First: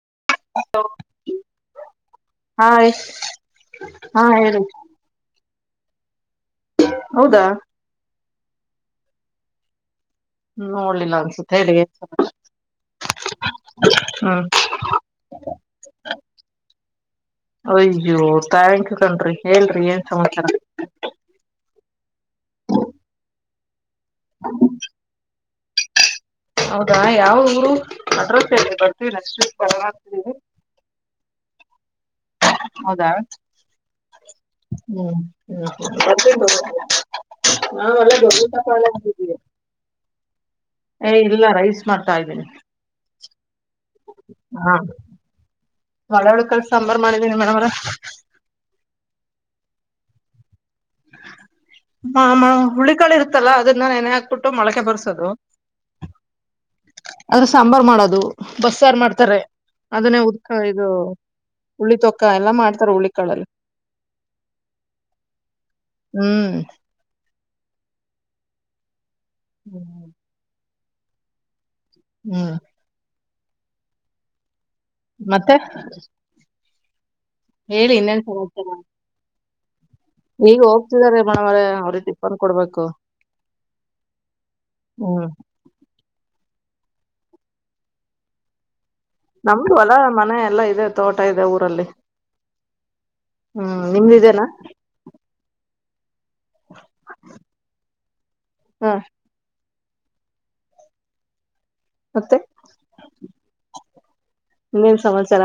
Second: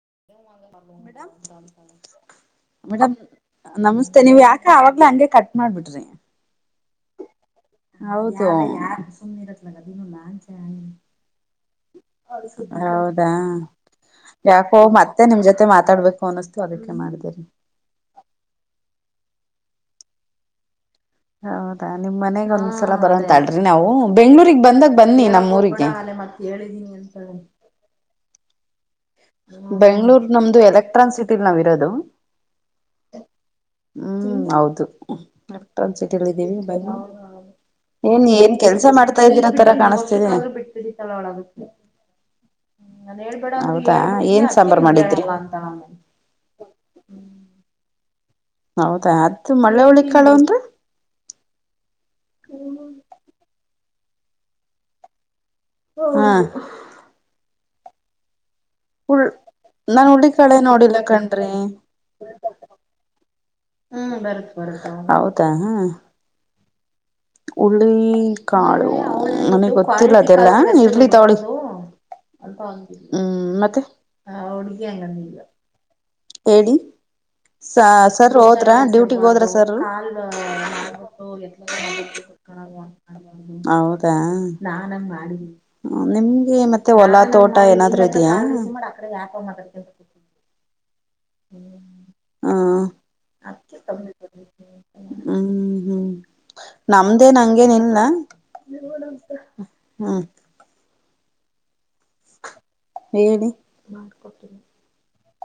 [unintelligible] Madam hi madam ನಮಸ್ತೆ ಹಾ ನೀವ್ ಹೇಳಿ ಯಾಕೆ ಅವಾಗ್ಲೇ ಹಂಗೆ ಕಟ್ ಮಾಡ್ಬಿಟ್ರಿ. ಹೌದಾ. ಹೌದು ಸುಮ್ಮನೆ ಇರತ್ತ. ನೋಡ್ಲಿಲ್ಲ ಅನ್ಸುತ್ತೆ ಹೇಳಿ ಹೌದಾ. ಹ್ಮ್ ಯಾಕೋ ಮತ್ತೆ ನಿಮ್ ಜೊತೆ ಮಾತಾಡ್ಬೇಕು ಅನ್ನಿಸ್ತು ಅದಕ್ಕೆ ಮಾಡ್ದೇರಿ. ಅಯ್ಯೋ ಥಾಂಕ್ ಯು ಕಣ್ರೀ ಹೇಳ್ರಿ ಏನ್ ಸಮಾಚಾರ. ಹೌದಾ ನಿಮ್ ಮನೆಗಗ್ ಒಂದ್ಸಲ ಬರೋಂತಾಳ್ರಿ ನಾವು ಬೆಂಗಳೂರಿಗೆ ಬಂದಾಗ ಬನ್ನಿ ನಮ್ಮ್ ಊರಿಗೆ ಮ [unintelligible] ಹೌದಾ ಯಾವ ಊರು ಅಡ್ರೆಸ್ ಹೇಳ. ಬೆಂಗ್ಳೂರ್ ನಮ್ದು ಎಲೆಕ್ಟ್ರಾನ್ಕ್ ಸಿಟಿಲ್ ನಾವ್ ಇರೋದು. ಹೌದಾ. ಹ್ಮ್ ಹೌದು ಹ್ಮ್ ಎಲೆಕ್ಟ್ರಾನಿಕ್ ಹ್ಮ್ ಸಿಟಿಯಲ್ಲಿ ಬರ್ತೀವಿ ಇದ್ದೀವಿ ಬನೀ. ನಾವೆಲ್ಲ ಏನ್ ದೊಡ್ಡ ಏನ್ ಕೆಲ್ಸ ಮಾಡ್ತಾ ತಗೊಳ್ಳಿದ್ದೀವಿ ಇದ್ದೀರ ತರ ಕಾಣಿಸ್ತಿದೆ ಏ ಇಲ್ಲ ರೈಸ್ ಮಾಡ್ತಾ ಇದ್ದೀನಿ ನನ್ ಹೇಳಧೆ. ಹಾ ಒಳ್ಳಳ ಕೆಲ್ಸ ಸಾಂಬಾರು ಮಾಡಿದೀನಿ ಮೇಡ್ರ ಹೌದಾ ಅದ ಮಳ್ಳೆ ಹಳಿ ಕಾಳ ಅಂದ್ರ ಆ ಹುಳಿಗಳು ಇರ್ತಲ್ಲ ಅದನ್ನ ನೆನೆ ಹಾಕ್ಬಿಟ್ಟು ಮೊಳಕೆ ಬರ್ಸೋದು ಹಾ ಆದದ್ರೆ ಸಾಂಬಾರ್ು ಮಾಡೋದು ಬಸ್ಸಾರು ಉಳ್ ಮಾಡ್ತಾರೆ ನಾನ್ ಅದನ್ನೇ ಹುಳ್ಳಿ ಉದ್ಕ ಕಾಳೆ ಇದು ನೋಡಿಲ್ಲ ಕಣ್ರಿ ಹುಳ್ಳಿ ತೊಕ್ಕ ಎಲ್ಲಾ ಮಾಡ್ತಾರೆ ಹುಳ್ಳಿ ಕಳಲ್ಲಿ ಹ್ಮ್ ಬರ್ ಬರು ಹೌದಾ ಹ್ಮ ಹ್ಮ್ ಉರುಳ್ಳಿ ಕಾಳು ನನಗ್ ಹ್ಮ್ ಗೊತ್ತಿಲ್ಲ ಅದೆಲ್ಲ ಇರ್ಲಿ ತಾವಳಿ ಹ್ಮ್ ಹ್ಮ್ ಮತ್ತೆ ಮತ್ತೆ ಕೆಡಿ ಸ ಹೇಳಿ ಇನ್ನೇನ್ ಸರ್ ಸಮಾಚಾರ ಹೋದ್ರ ಡ್ಯೂಟಿಗ್ ಹೋದ್ರ ಸರ್ ಈಗ ಹೋಗ್ತಿದ್ದಾರೆ ಮೇಡಮರೇ ಅವ್ರಿಗೆ ಟಿಫನ್ ಕೊಡ್ಬೇಕು ಹೌದಾ ಹ್ಮ್ ನಿ ನಿಮ ಗೆ ಮತ್ತೆ ಹೊಲಾ ತೋಟ ಏನಾದ್ೂ ಇದೆಯಾ ನಮ್ದು ಹೊಲ ಮನೆ ಎಲ್ಲಾ ಇ ತೋಟ ಇದೆ ಊರಲ್ಲಿ ಹ್ಮ ಹ್ಮ್ ನಿಮ್ದಿದೆೇನಾ ಹ್ಮ್ ಹ್ಮ್ ನಮ್ದೇನ್ ಹಂಗೇನ ಇಲ್ನಾ ಹ ಹ್ಮ್ ಮತ್ತೆ ಹೇಳಿ ಮಾಡಕಟ್ಟಿ ಸಲ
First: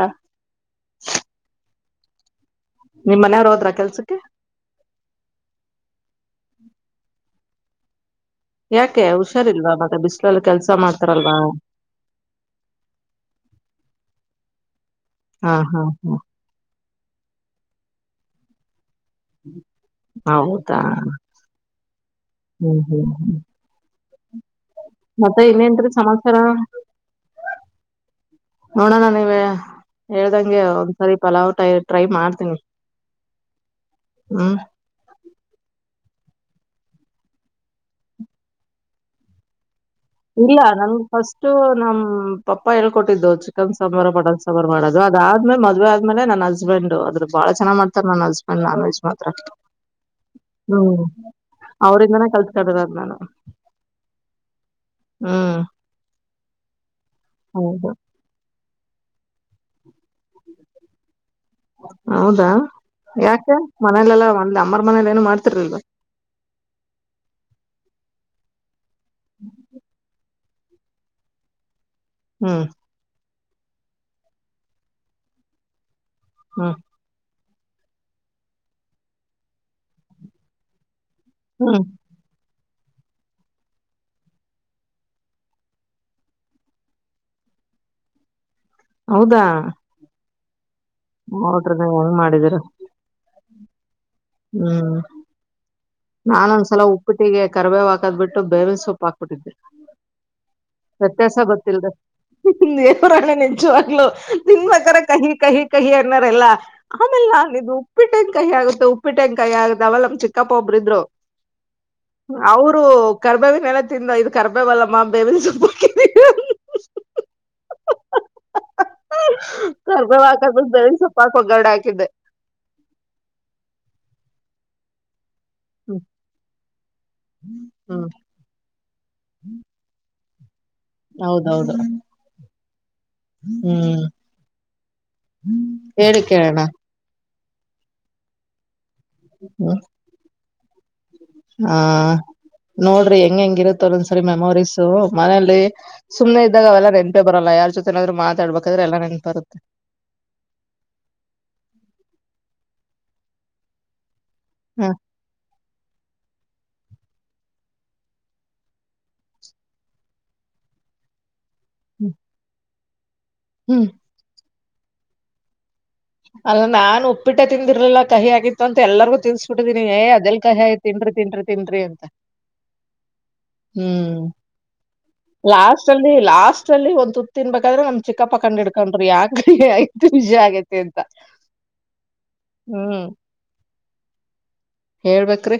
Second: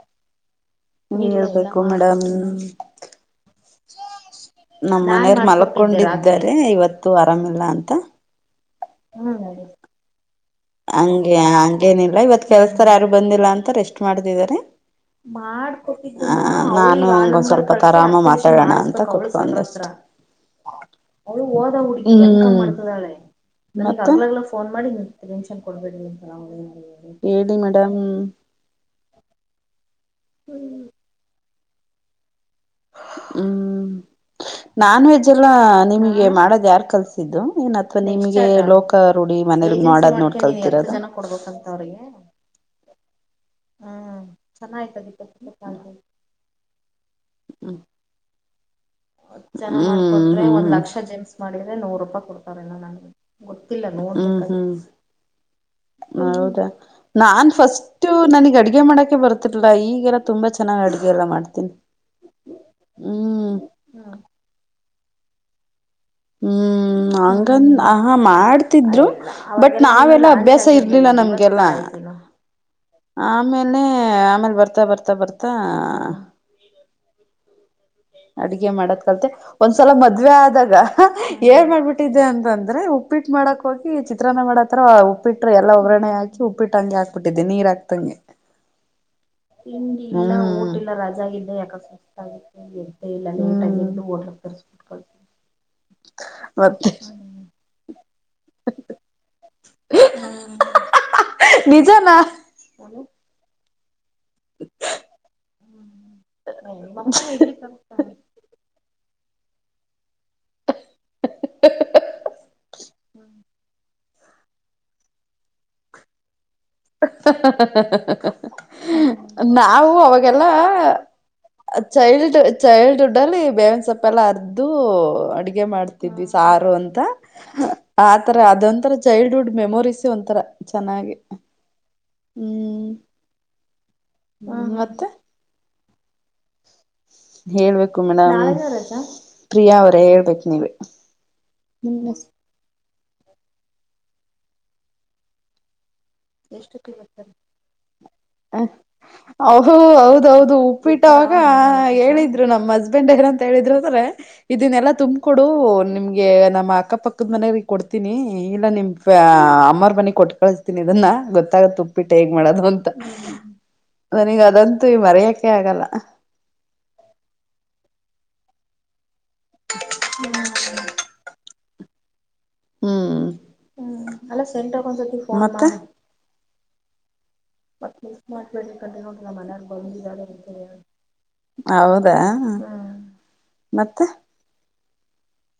ಹೇಳ್ಬೇಕು ಮೇಡಮ್ ನಿಮ್ಮ್ ಮನೆಯವ್ರು ಹೋದ್ರ ಕೆಲ್ಸಕ್ಕೆ ನಮ್ಮ್ ಮನೆಯರು ಮಲಕೊಂಡಿದ್ದಾರೆ ಇವತ್ತು ಆರಾಮಿಲ್ಲ ಅಂತ ಯಾಕೆ ಹುಷಾರ್ಲ್ವಾ ಮತ್ತ ಬಿಸ್ಲಲು ಕೆಲ್ಸ ಮಾಡ್ತಾರಲ್ವಾ ಹಂಗಗೆ ಹಂಗೇನಿಲ್ಲ ಇವತ್ ಕೆಲ್ಸ್ತಾರ್ ಯಾರು ಬಂದಿಲ್ಲ ಅಂತ ರೆಸ್ಟ್ ಮಾಡ್ತಿದಿದ್ದಾರೆ ಹಾ ಹಾ ಹಾ ಹ ನಾನು ಹ ಸ್ವಲ್ಪ ಆರಾಮ ಮಾತಾಡೋಣ ಅ ಕೊಡ್ ಹೌದಾ ಅವಳು ಹೋದ ಹುಡುಗಿ ಎ ಹ್ಮ್ ಹ್ಮ್ ಮಾಡ್ತದಾಳೆ ಹ್ಮ್ ನನ್ಗ್ ಅಗ್ಲಗ್ಲ ಫೋನ್ ಮಾಡಿ ಮತ್ತೆ ಕೊಬೇ ಇನ್ನೇನ್ರಿ ಹೇಳಿ ಸಮಾಚಾರ ಮೇಡಮ್ ನೋಡೋಣ ನೀವೇ ಹೇಳ್ದಂಗೆ ಒಂದ್ಸರಿ ಪಲಾವ್ ಟೈ ಟ್ರೈ ಮಾಡ್ತೀನಿ ಹ್ಮ್ ಹ್ಮ್ ನಾನು ಹೆ ಲ್ಲ ನಿಮಗೆ ಮಾಡೋದ್ ಯಾರ್ು ಕಲ್ಸಿದ್ದು ಏನ್ ಅಥವಾ ನಿಮಗೆ ಲೋಕ ರೂಡಿಿ ಮನೆ ಮಾಡದ್ ಇಲ್ಲ ನನ್ಗ್ ನೋಡ್ಕಲ್ತರಂತ್ರ ಫಸ್ಟು ನಮ್ ಪಪ್ಪ ಹೇಳ್ಕೊಟ್ಟಿದ್ದು ಚಿಕನ್ ಸಾಂಬಾರು ಬಟನ್ ಸಾಂಬಾರು ಮಾಡೋದು ಅದಾದ್ಮೇಲೆ ಮದ್ವೆ ಆದ್ಮೇಲೆ ನನ್ ಹಸ್ಬಂಡ್ ಅದ್ ಬಾಳ ಚೆನ್ನ ಮಾಡ್ತಾರೆ ನನ್ ಹಸ್ಬೆಂಡ್ ನ ಮಾತ್ರ ಜನೆ ಒಂದ್ ಲಕ್ಷ ಜೆಮ್ಸ್ ಮಾಡಿದ್ರೆ ನೂರ್ ರೂಪಾಯಿ ಅವ್ರಿಂದನೇ ಕೊಡ್ತಾರಲ್ಲ ಕಲ್ತ್ಕೊಂಡಿರೋದ್ ನನ್ಗೆ ನಾನು. ಗೊತ್ತಿಲ್ಲ ನೋಡ್ ಹ್ಮ್ ಹೌದಾ ನಾನ್ ಹೌದು. ಫಸ್ಟ್ ನನಗ್ ಅಡಿ ಅಗೆ ಮಾಡಕ್ಕೆೆ ಬರ್ತಿಲ್ಲಾ ಈಗ ಅಗೆಲ್ಲ ತುಂಬಾ ಚೆನ್ನಾಗ್ ಅಡುಗೆ ಎಲ್ಲ ಮಾಡ್ತೀನಿ ಹ್ಮ್ ಮನೇಲೆೆಲ್ಲಾ ಒಂದ ಅಮ್ಮರ್ ಮನೇಲಿ ಏನು ಮಾಡ್ತಿರ್ಲ್ವ ಹ್ಮ್ ಹಂಗನ್ ಆಹಾ ಮಾಡ್ತಿದ್ರು ಬಟ್ ನಾವೆಲ್ಲ ಅಭ್ಯಾಸ ಇರ್ಲಿಲ್ಲ ನಮ್ಗೆಲ್ಲ ಹ್ಮ್ ಆಮೇಲೆ ಆಮೇಲೆ ಬರ್ತಾ ಬರ್ತಾ ಬರ್ತಾ ಹ್ಮ ಅಡ್ಗೆ ಮಾಡದ್ ಕಲ್ತೆ ಒಂದ್ಸಲ ಮದ್ವೆ ಆದಾಗ ಏನ್ ಹ್ಮ್ ಮಾಡ್ಬಿಟ್ಟಿದ್ದೆ ಅಂತಂದ ಉಪ್ಪಿಟ್ಟ ಮಾಡಕ್ ಹೋಗಿ ಚಿತ್ರ ಮಾಡತ್ರ ಉಪ್ಪಿಟ್ಟ್ರ ಎಲ್ಲ ಒಬ್್ರರಣೆ ಹಾಕಿ ಉಪ್ಪಿಟ್ಟ ಹಂಗೆ ಹಾಕ್ಬಿಟ್ಟಿದ್ದೆ ನೀರ ಆತಂ ಹೌದಾ? ತಿಂಡ ಊಟಲ್ಲ ರಜಾಗಿದ್ದೆ ಯಾಕ ನೋಡ್ರಿ ನೀವ್ ಸ ಹೆಂಗ್ ಮಾಡಿದೀರ. ಎಂತ ಇಲ್ಲ ೋಲಕ ಹ್ಮ್ ನಾನೊಂದ್ಸಲ ಉಪ್ಪಟ್ಟಿಗೆ ಕರ್ಬೇ ಹಾಕದ್ ಬಿಟ್ಟು ಬೇವಿನ ಸೊಪ್ಪ ಹಾಕ್ಬಿಟ್ಟಿದ್ದೆ. ವ್ಯತ್ಯಾಸ ಗೊತ್ತಿಲ್ದ ನಿಜಾನಾ ಹ ದೇವರಾಣೆ ನಿಜವಾಗ್ಲೂ. ನಿನ್ವಕರ ಕಹಿ ಕಹಿ ಕಹಿ ಅನ್ನರೆಲ್ಲ ಆಮೇಲ್ಲ ಆಿದದು ಉಪ್ಪಿಟ್ಟಂಗ ಕಹಿ ಆಗುತ್ತೆ ಉ. ಉಪ್ಪಿಟ್ಟು ಯಾಕೆ ಕಹಿ ಯಗದ ಅವಲ್ಲ ಚಿಕ್ಕಿ. ಚಿಕ್ಕಪ್ಪ ಒಬ್ರ ಇದ್ರು ಅವರು ಕರ್ಬವ ಎಲೆ ತಿಂದ ಇದ. ಗರ್ಬೆವಲ ಮಾ ಬೇವ. ಹ ನಾವು ಕರ್ಬೇವ್ ಅವಾಗೆಲ್ಲ. ಹಾಕದ್ಬಿಟ್ಟು ಬೇವಿನ ಸೊಪ್ಪು ಹಾಕ್ ಒಗ್ಗರಣೆ ಹಾಕಿದ್ದೆ ಚೈಲ್ಡ್ಡ್ ಚೈಲ್ಡ್ಹುಡ್ ಅಲ್ಲಿ ಬೇವಿನ ಸೊಪ್ಪೆ ಎಲ್ಲ ಅರ್ದು ಅಡಿಗೆ. ಹ್ಮ್ ಮಾಡ್ತಿದ್ವಿ ಸಾರು ಅಂತ ಹ್ಮ್ ಆತರ ಅದೊಂತರ ಚೈಲ್ಡ್ಹುಡ್ ಮೆಮೊರೀಸ್ ಒಂಥರ. ಚೆನ್ನಾಗಿ. ಹೌದೌದು ಹ್ಮ್ ಹ್ಮ್ ಹ ಮತ್ತೆ. ಹೇಳಿ ಕೇಳೋಣ. ಹೇಳ್ಬೇಕು ಮೇಡಮ್ ಪ್ರಿಯಾ ಅವರೇ ಹೇಳ್ಬೇಕಕ್ ನೀವ್. ಹಾ ನೋಡ್ರಿ ಹೆಂಗ್ ಹೆಂಗಿರುತ್ತಲ್ಲೊಂದ್ಸರಿ ಮೆಮೊರೀಸು ಮನೇಲಿ. ಸುಮ್ಮನೆ ಇದ್ದಾಗ ಅವೆಲ್ಲ ನೆನ್ಪೆ ಬರಲ್ಲ ಯಾರ್ ಜೊತೆ ಏನಾದ್ರು ಹ ಮಾತಾಡ್ಬೇಕಾದ್ರೆ ಎಲ್ಲಾ ನೆನ್ಪ ಬರುತ್ತೆ. ಆ ಅವಾಗ ಹೇಳಿದ್ದ. ನಮ್ ಹಸ್ಬೆಂಡ್ ಏನ್ ಅಂತ ಹೇಳಿದ್ರರು ಅಂದ್ರೆ ಹ ಇದನ್ನೆಲ್ಲ ತುಂಬ್ಕ ಕೊಡು ನಿಮ್ಗೆ ನಮ್. ಅಕ್ಕ ಪಕ್ಕದ ಮನ ಕೊಡ್ತೀನಿ ಇಲ್ಲ ನಿಮ್ ಅಮ್ಮರ್ ಮನಿ ಕೊಟ್ಟ ಕಳಿಸತಿನಿ ಇದನ್ನ ಗೊತ್ತ. ತ್ತಾಗ ಉಪ್ಪಿಟ್ಟ ಹ್ಮ್ ಹೇಗ್ ಮಾಡೋದು ಅಂತ ಹ್ಮ್ ನನಗ ಅದಂತೂ ಈ ಮರೆಯಕೆ ಆಗಲ್ಲ. ಅಲ್ಲ ನಾನ್ ಉಪ್ಪಿಟ್ಟ ತಿಂದಿರ್ಲಿಲ್ಲ ಕಹಿ ಆಗಿತ್ತು ಅಂತ ಎಲ್ಲಾರಿಗೂ. ತಿನ್ಸ್ಬಿಟ್ಟಿದ್ದೀನಿ ಏ ಅದೆಲ್ ಕಾಯಿ ತಿನ್ರಿ ತಿನ್ರಿ ತಿನ್ರಿ ಅಂತ. ಹ್ಮ್ ಹ್ಮ್ ಲಾಸ್ ಅಲ್ಲಿ ಲಾಸ್ಟ್. ಲಾಸ್ಟಲಿ ಒಂದ ತು ತಿನ್ಬೇಕಾದ್ರೆ ನಮ್ ಚಿಕ್ಕಪ್ಪಾಕಂಡ್ ಹಡ್ಕೊಂಡ್ ಯಾಕೆ ಕಹಿ ವಿಜಿ ಆಗೈತಿ. ಹೌದಾ ಹ್ಮ್ ಮತ್ತೆ. ಹೇಳ್ಬೇಕ್ರಿ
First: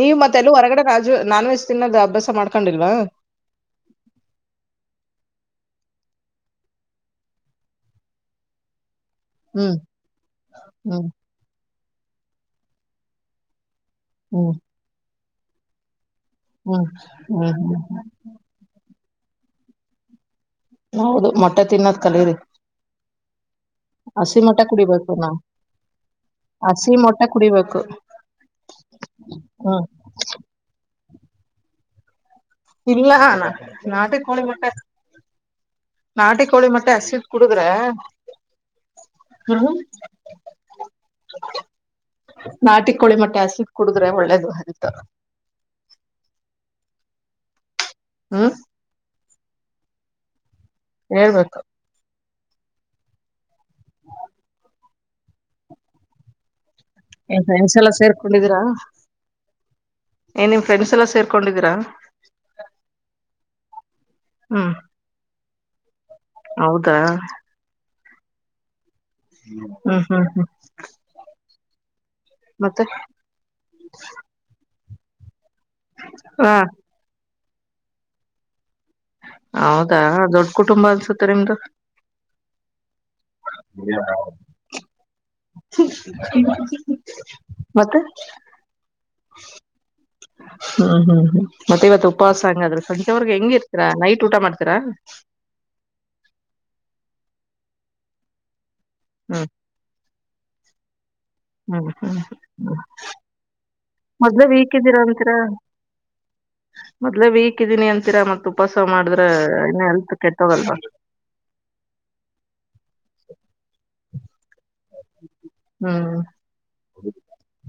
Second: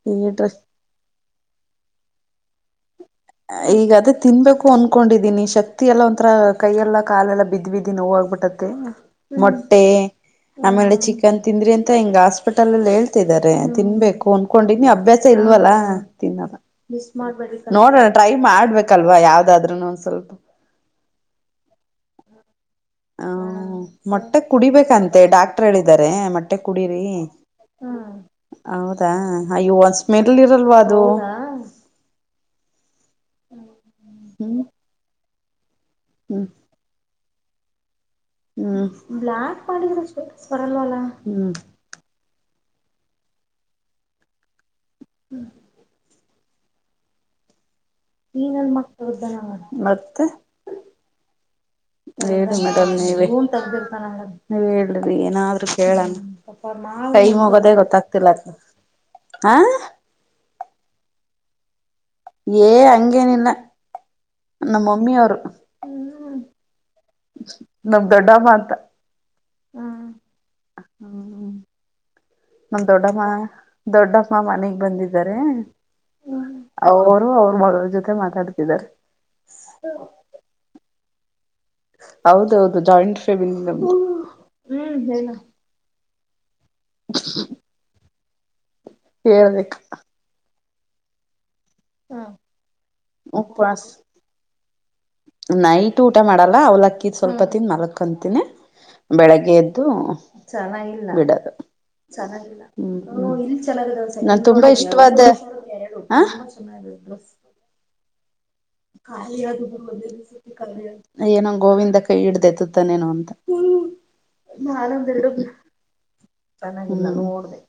ನೀವ ಈ ಮತ್ತೆಲ್ಲ ಡ್ರೆಸ್ ಹೊರಗಡೆ ರಾಜು. ನಾನ್ ವೆಜ್ ತಿನ್ನೋದು ಅಭ್ಯಾಸ ಮಾಡ್ಕೊಂಡಿಲ್ವಾ. ಈಗಾದದೇ ತಿನ್ಬೇಕು ಅನ್ಕೊಂಡಿದೀನಿ ಶಕ್ತಿ. ಎಲ್ಲೋ ಒಂಥರಾ ಕೈ ಎಲ್ಲಾ ಕಾಲೆಲ್ಲ ಬಿದ್ ಬಿದ್ದಿ ನೋ ಆಗ್ಬಿಟ್ಟತ್ತೆ. ಹ್ಮ್ ಮೊಟ್ಟೆ ಆಮೇಲೆ ಹ್ಮ್ ಚಿಕನ್ ತಿಂದ್ರಿ ಅಂತ ಹಿಂಗ ಹಾಸ್ಪಿಟಲ್ ಅಲ್ಲಿ ಹೇಳ್ತಿದ್ದಾರೆ. ತಿನ್ಬೇಕು ಹ್ಮ್ ಅಂದನ್ಕೊಂಡ ನೀ ಅಭ್ಯಾಸ ಇಲ್ವಲ್ಲ ತಿಲ್ಲ ಹ್ಮ್ ಹ್ಮ್ ಹ್ಮ್ ನೋಡೋಣ. ಟ್ರೈ ಮಾಡ್ಬೇಕಲ್ವಾ ಯಾವ್ದಾದ್ರುನು ಒಂದ ಸ್ವಲ್ಪ. ಹೌದು ಮೊಟ್ಟೆ ತಿನ್ನೋದ್ ಕಲೀರಿ. ಹ. ಮೊಟ್ಟೆ ಹಸಿ ಕುಡಿಬೇಕು ಕುಡಿಬೇಕಂತೆ ನಾವು ಡಾಕ್ಟರ್ ಹೇಳಿದ್ದಾರೆ ಮೊಟ್ಟೆ ಹಸಿ ಕುಡೀರಿ. ಮೊಟ್ಟೆ ಕುಡಿಬೇಕು ಹೌದಾ ಅಯ್ಯೋ ಹ್ಮ್ ಒಂದ್ ಸ್ಮೆಲ್ ಇರಲ್ವಾ ಅದು. ಇಲ್ಲ ನಾ ನಾಟಿ ಕೋಳಿ ಹ್ಮ್ ಮಟ್ಟೆ ನಾಟಿ ಹ್ಮ್ ಕೋಳಿ ಮಟ್ಟೆ ಅಷ್ಟಿ. ಕುಡುದ್ರೆ. ಹ್ಮ್ ಬ್ಲಾಕ್ ಹ್ಮ್ ಮಾಡಡ [unintelligible] ಹ್ಮ್. ನಾಟಿ ಕೋಳಿ ಮಟ್ಟೆ ಅಸಿಡ್ ಕುಡುದ್ರೆ ಒಳ್ಳೇದು ಆತ. ಹ್ಮ್. ಹ್ಮ್ ನೀನಲ್ ಮಕ್ಳದ್ದ ಮತ್ತೆ. ಹೇಳ್ ಬೇಕು. ಹೇಳಿ ಮೇಡ್ ನೀವ ನೀವ ಹೇಳಿ ಏನಾದ್ರು ಕೇಳಣ. ಟೈಮ್ ಏನ್ ಮುಗೋದೆ ಫ್ರೆಂಡ್ಸ್ ಎಲ್ಲ ಗೊತ್ತಾಗ್ತಿಲ್ಲ ಸೇರ್ಕೊಂಡಿದೀರಾ ಹಾ. ಏನ್ ನಿಮ್ ಫ್ರೆಂಡ್ಸ್ ಎಲ್ಲ ಸೇರ್ಕೊಂಡಿದ್ದೀರಾ. ಏ ಹಂಗೆನು ಇಲ್ಲ ಹ್ಮ್ ನಮ್ಮ ಮಮ್ಮಿಯ ಅವರು. ಹೌದಾ ನಮ ದೊಡ್ಡ ಅಮ್ಮ ಅಂತ. ಹ್ಮ್ ಹ್ಮ್ ಹ್ಮ್. ನಮ ಮತ್ತೆ ದೊಡ್ಡಮ್ಮ ದೊಡ್ಡಮ್ಮ ಮನೆಗ್ ಬಂದಿದ್ದಾರೆ. ಹಾ ಅವರು ಅವ್ರ ಮಗ್ರ ಜೊತೆ ಮಾತಾಡ್ತಿದ್ದಾರೆ ಹೌದಾ ದೊಡ್ಡ ಕುಟುಂಬ ಅನ್ಸುತ್ತೆ ನಿಮ್ದು ಹೌದೌದು ಜಾಯಿಂಟ್ ಫ್ಯಾಮಿಲಿ ಮತ್ತೆ ಹೇಳ್ಬೇಕ ಉಪವಾಸ [unintelligible] ಮಕಂತಿನಿ ಹ್ಮ್ ಬೆಳಿಗ್ಗೆ ಎದ್ದು ಚ ಹ್ಮ್ ಹ್ಮ್ ಹ್ಮ್ ನಾನ್ ಮೊದ್ಲೇ ತುಂಬಾ ವೀಕ್ ಇದೀರಾ ಇಷ್ಟವಾದೇ ಅಂತೀರಾ ಹ ಮೊದ್ಲೇ ವೀಕ್ ಇದೀನಿ ಅಂತೀರಾ ಮತ್ ಉಪವಾಸ ಮಾಡಿದ್ರೆ ಇನ್ನ ಹೆಲ್ತ್ ಕೆಟ್ಟೋಗಲ್ವಾ ಏನಂಗ ಗೋವಿಂದ ಕೈ ಹಿಡ್ದತತ್ತಾನೇನು ಅಂತ ಹ್ಮ್ ನಾನಂದ ಹ್ಮ್ ಚೆನ್ನಾಗಿ ನೋಡದೆ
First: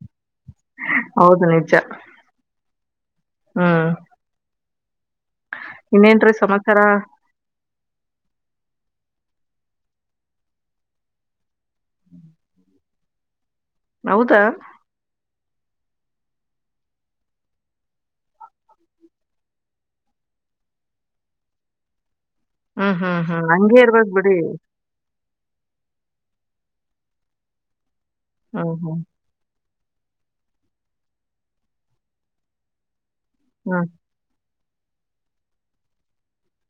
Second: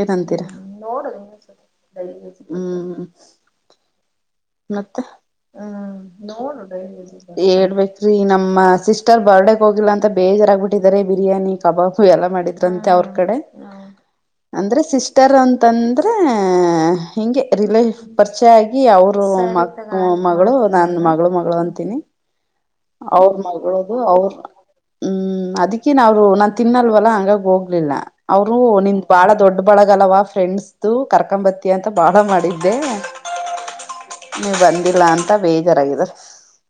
ಏನ ಅಂತೀರಾ ನೋ ಹೌದು ನಿಜ ಹ್ಮ್ ಹ್ಮ್ ಮತ್ತೆ ಇನ್ನೇನ್ರೀ ಸಮಾಚಾರ ಹೇಳ್ಬೇಕ್ರಿ ನಮ್ಮ ಇಷ್ಟರ್ ಬರ್ಡೇಗೆ ಹೋಗಿಲ್ಲಾ ಅಂತ ಬೇಜಾರಾಗ್ಬಿಟ್ಟಿದ್ದಾರೆ ಬಿರಿಯಾನಿ ಕಬಾಬು ಎಲ್ಲಾ ಮಾಡಿದ್ರಂತೆ ಅವ್ರ ಕಡೆ ಹ ಹೌದಾ ಅಂದ್ರೆ ಸಿಸ್ಟರ್ ಒಂತ ಅಂತಂದ್ರೆ ಹಿಗೆ ರಿಲೇ ಪರಿಚಯ ಆಗ ಅವರು ಮ ಮಗಳು ನಾನ್ ಮಗಳು ಮಗಳು ಅಂತನಿ ಹ್ಮ್ ಹ್ಮ್ ಅವ್ರ ಹ್ಮ್ ಹಂಗೆ ಮಾಡಲ್ಕಡೋದು ಇರ್ಬೇಕ್ ಅವ್ರ ಬಿಡಿ ಹ್ಮ್ ಅದಕ್ಕಿನ್ ಅವ್ರು ನಾನ್ ತಿನ್ನಲ್ವಲ್ಲ ಹಂಗಾಗ ಹೋಗ್ಲಿಲ್ಲ ಅವರು ಹ್ಮ್ ನಿನ್ ಹ್ಮ್ ಬಾಳ ದೊಡ್ಡ ಬಳಗಲ್ವಾ ಫ್ರೆಂಡ್ಸ್ ಕರ್ಕಂಬತ್ತಿ ಅಂತ ಬಾಳ ಮಾಡಿದ್ದೆ ಹ್ಮ್ ನೀವು ಬಂದಿಲ್ಲ ಅಂತ ಬೇಜಾರ್ರ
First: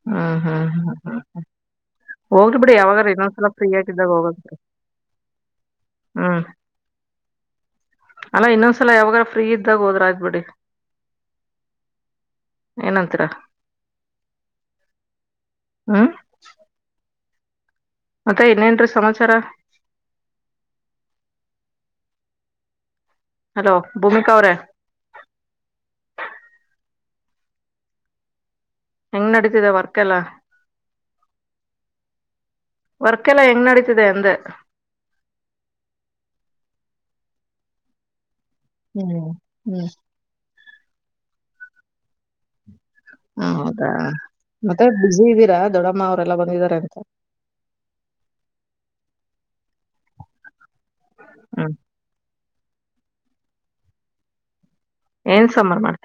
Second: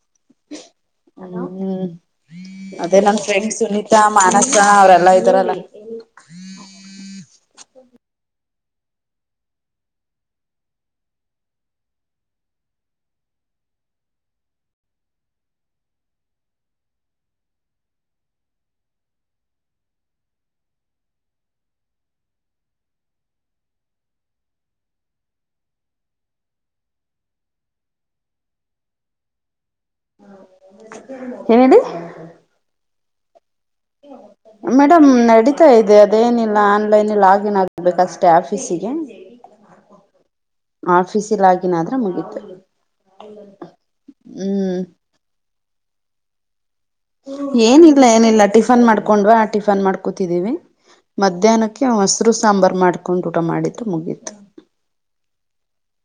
ಹ್ಮ ಹ್ಮ್ ಹ್ಮ ಹ ಹ್ಮ್ ಅದೇ ಯಾವಾಗಾರ ನಮ ಇನ್ನೊಂದ್ಸಲ ಫ್ರೆಂಡ್ ಫ್ರೀ ಸುನೀತಾ ಆಗಿದ್ದಾಗ ಮಾನಸ ಹೋಗಂತ್ರಿ ಅವ್ರೆಲ್ಲಾ ಇದ್ದಾರಲ್ಲ ಹ್ಮ್ ಅಲ್ಲ ಇನ್ನೊಂದ್ಸಲ ಯಾವಾಗಾರ ಫ್ರೀ ಇದ್ದಾಗ ಹೋದ್ರ ಆಯ್ಬೇಡಿ ಏನಂತರ ಹ ಮತ್ತೆ ಇನ್ನೇನ್ರೀ ಸಮಾಚಾರ ಹಲೋ ಭೂಮಿಕಾ ಅವ್ರ ಹೆಂಗ್ ನಡೀತಿದೆ ವರ್ಕ್ ಎಲ್ಲಾ ನೇಲ್ಲಿ ವರ್ಕ್ ಎಲ್ಲಾ ಹೆಂಗ್ ನಡೀತಿದೆ ಅಂದ ಮೇಡಮ್ ನಡಿತಾ ಇದೆ ಅದೇನಿಲ್ಲ ಆನ್ಲೈನ್ ಆಗನ್ ಆಗ್ಬೇಕಷ್ಟ ಮತ್ತೆ ಆಫೀಸಿಗೆ ಹ್ಮ್ ಹ್ಮ್ ಆಫೀಸಲ್ ಆಗನಾದ್ರೆ ಮುಗಿತ ಹ ಹೌದಾ ಮತ್ತೆ ಬಿಸಿ ಇದ್ದೀರಾ ದೊಡಮ್ಮ ಅವರೆೆಲ್ಲಾ ಬಂದಿದಿದ್ದಾರೆಂತ ಏನಿಲ್ಲ ಏನಿಲ್ಲ ಟಿಫನ್ ಮಾಡ್ಕೊಂಡ್ ಟಿಫನ್ ಮಾಡ್ಕೂತಿದ್ದೀವಿ ಹ್ಮ್ ಮಧ್ಯಾಹ್ನಕ್ಕೆ ಮಸರು ಸಾಂಬಾರ್ ಮಾಡ್ಕೊಂಡು ಊಟ ಮಾಡಿದು ಮುಗೀತು ಏನ್ ಸಾಂಬಾರು ಮಾಡ್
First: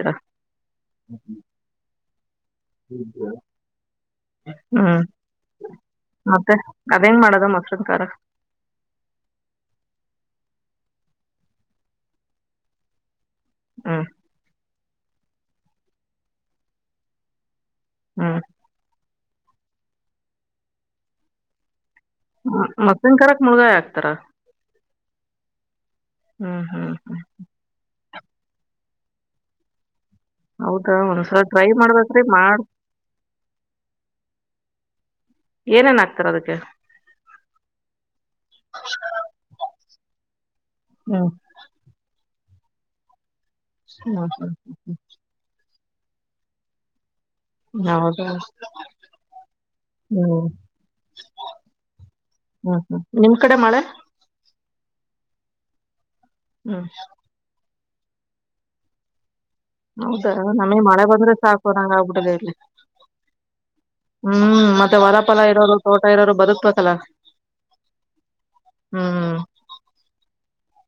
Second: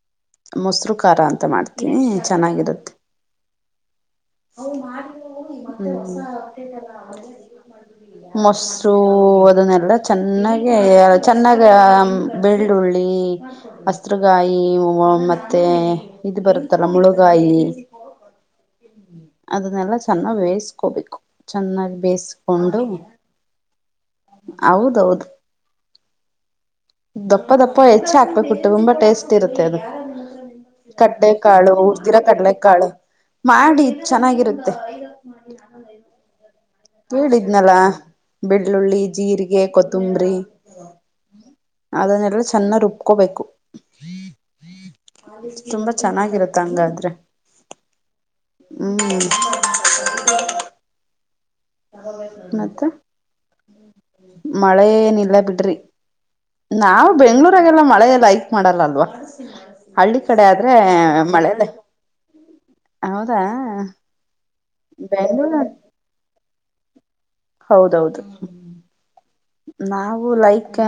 ಮೊಸರು ಖಾರ ಅಂತ ಮಾಡ್ತೀವಿ ಚೆನ್ನಾಗಿರುತ್ತೆ ಹ್ಮ್ ಮತ್ತೆ [unintelligible] ಅದೇಂಗ್ ಮಾಡದ ಮೊಸರಿನ್ ಖಾರ ಮೊಸರು ಅದನ್ನೆಲ್ಲಾ ಚೆನ್ನಾಗಿ ಚೆನ್ನಾಗ ಬೆಳ್ಳುಳ್ಳಿ ಹ್ಮ್ ಹಸರುಗಾಯಿ ಮತ್ತೆ ಇದು ಬರುತ್ತಲ್ಲ ಮುಳಗಾಯಿ ಹ್ಮ್ ಅದನ್ನೆಲ್ಲಾ ಚೆನ್ನಾಗ್ ವೇಯಿಸಕೋಬೇಕು ಚೆನ್ನಾಗಿ ಹ ಬೇಯಿಸಕೊಂಡು ಮತ್ತನ್ ಕರಕ್ ಮುಳಗಾಯಿ ಹಾಕ್ತಾರ ಹೌದೌದು ಹ್ಮ್ ಹ್ಮ್ ಹ್ಮ್ ಹ್ಮ ಚ್ ಹಾಕ್ಬೇಕುಟ್ಟು ತುಂಬ ಟೇಸ್ಟ್ ಇರುತ್ತೆ ಅದು ಹೌದಾ ಒಂದ್ಸಲ ಟ್ರೈ ಕಡ್ಲೆಕಾಳು ಹುರಿದಿರೋ ಮಾಡ್ಬೇಕ್ರಿ ಮಾಡ್ ಕಡ್ಲೆಕಾಳು ಮಾಡಿ ಚೆನ್ನಾಗಿರುತ್ತೆ [unintelligible] ಏನೇನ್ ಆಗ್ತೀರಾ ಅದಕ್ಕೆ ಕಿದ್ನಲ್ಲ ಬೆಳ್ಳಳ್ಳುಳ್ಳಿ ಜೀರಿಗೆ ಕೊತ್ತಂಬರಿಿ ಹ್ಮ್ ಅದನ್ನೆಲ್ಲ ಚೆನ್ನ ರುಬ್ಕೋಬೇಕು ಹ್ಮ ಹ ತುಂಬಾ ಚೆನ್ನಾಗಿರುತ್ತ ಹಂಗಾದ್ರೆ ಹ್ಮ್ ಹೌದಾ ಹ್ಮ್ ಹ್ಮ್ ಹ್ಮ್ ಮತ್ತೆ ಹ್ಮ್ ನಿಮ್ ಕಡೆ ಮಳೆ ಮಳೆನ ಇಲ್ಲ ಬಿಡ್ರಿ ಹ್ಮ್ ನಾವವು ಬೆಂಗಳೂರು ಎಲ್ಲಾ ಮಳೆ ಲೈಕ್ ಮಾಡಲ್ಲ ಅಲ್ವಾ ಹಳ್ಳಿ ಹೌದಾ ಕಡೆ ಆದ್ರೆ ನಮಗೆ ಮಳೆ ಬಂದ್ರೆ ಮಳೆಲ್ಲ ಸಾಕು ನಂಗ ಆಗ್ಬಿಟ್ಟಿದೆ ಇಲ್ಲಿ ಹೌದಾ ಹ್ಮ್ ಮತ್ತೆ ಹೊರಫಲ ಬೆಂಗಳೂರು ಇರೋದು ತೋಟ ಇರೋದು ಬದುಕ್ಬೇಕಲ್ಲ ಹೌದೌದು ಹ್ಮ್ ನಾವು ಲೈಕ್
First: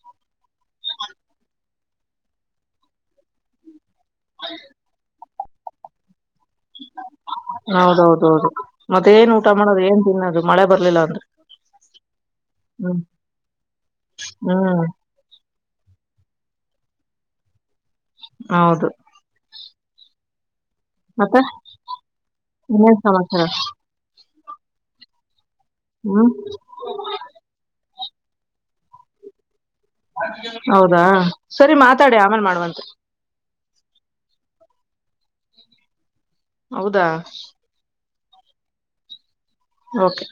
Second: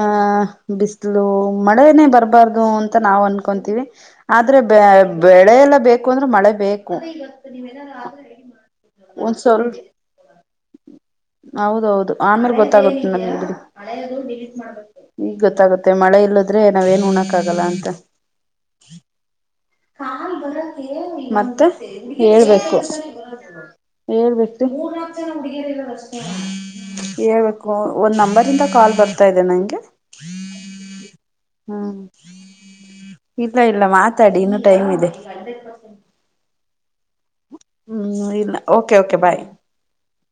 ಬಿಸಲು ಮಳೆನೇ ಬರ್ಬಾರ್ದು ಅಂತ ನಾವವು ಅನ್ಕೊಂತೀವಿ ಆದ್ರೆ ಬೆ ಬೆಳೆ ಎಲ್ಲ ಬೇಕು ಮಳೆ ಬೇಕು ಹೌದೌದೌದು ಮತ್ತೇನ್ ಒಂದು ಊಟ ಸ್ವಲ್ಪ ಮಾಡೋದು ಏನ್ ತಿನ್ನೋದು ಮಳೆ ಬರ್ಲಿಲ್ಲ ಅಂದ್ರೆ ಹೌದೌದು ಆಮೇಲೆ ಹ್ಮ್ ಗೊತ್ತಾಗುತ್ತೆ ನಮ್ದು ಹ್ಮ್ ಈಗ್ ಗೊತ್ತಾಗುತ್ತೆ ಮಳೆ ಇಲ್ಲದ್ರೆ ನಾವೇನ್ ಉಣಕ್ ಆಗಲ್ಲ ಅ ಹೌದು ಮತ್ತೆ ಹೇಳ್ಬೇಕು ಇನ್ನೇನ್ ಸಮಾಚಾರ ಹೇಳ್ಬೇಕು ಹ್ಮ್ ಹೇಳ್ಬೇಕು ಒಂದು ನಂಬರಿಂದ ಕಾಲ್ ಬರ್ತಾ ಇದೆ ನನಗೆ ಹೌದಾ ಸರಿ ಹ್ಮ್ ಮಾತಾಡಿ ಆಮೇಲ್ ಮಾಡುವಂತೆ ಇಲ್ಲ ಇಲ್ಲ ಮಾತಾಡಿ ಇನ್ನು ಟೈಮ್ ಇದೆ ಹೌದಾ ಹ್ಮ್ ಇಲ್ಲ ಓಕೆ ಓಕೆ ಬಾಯ್ ಓಕೆ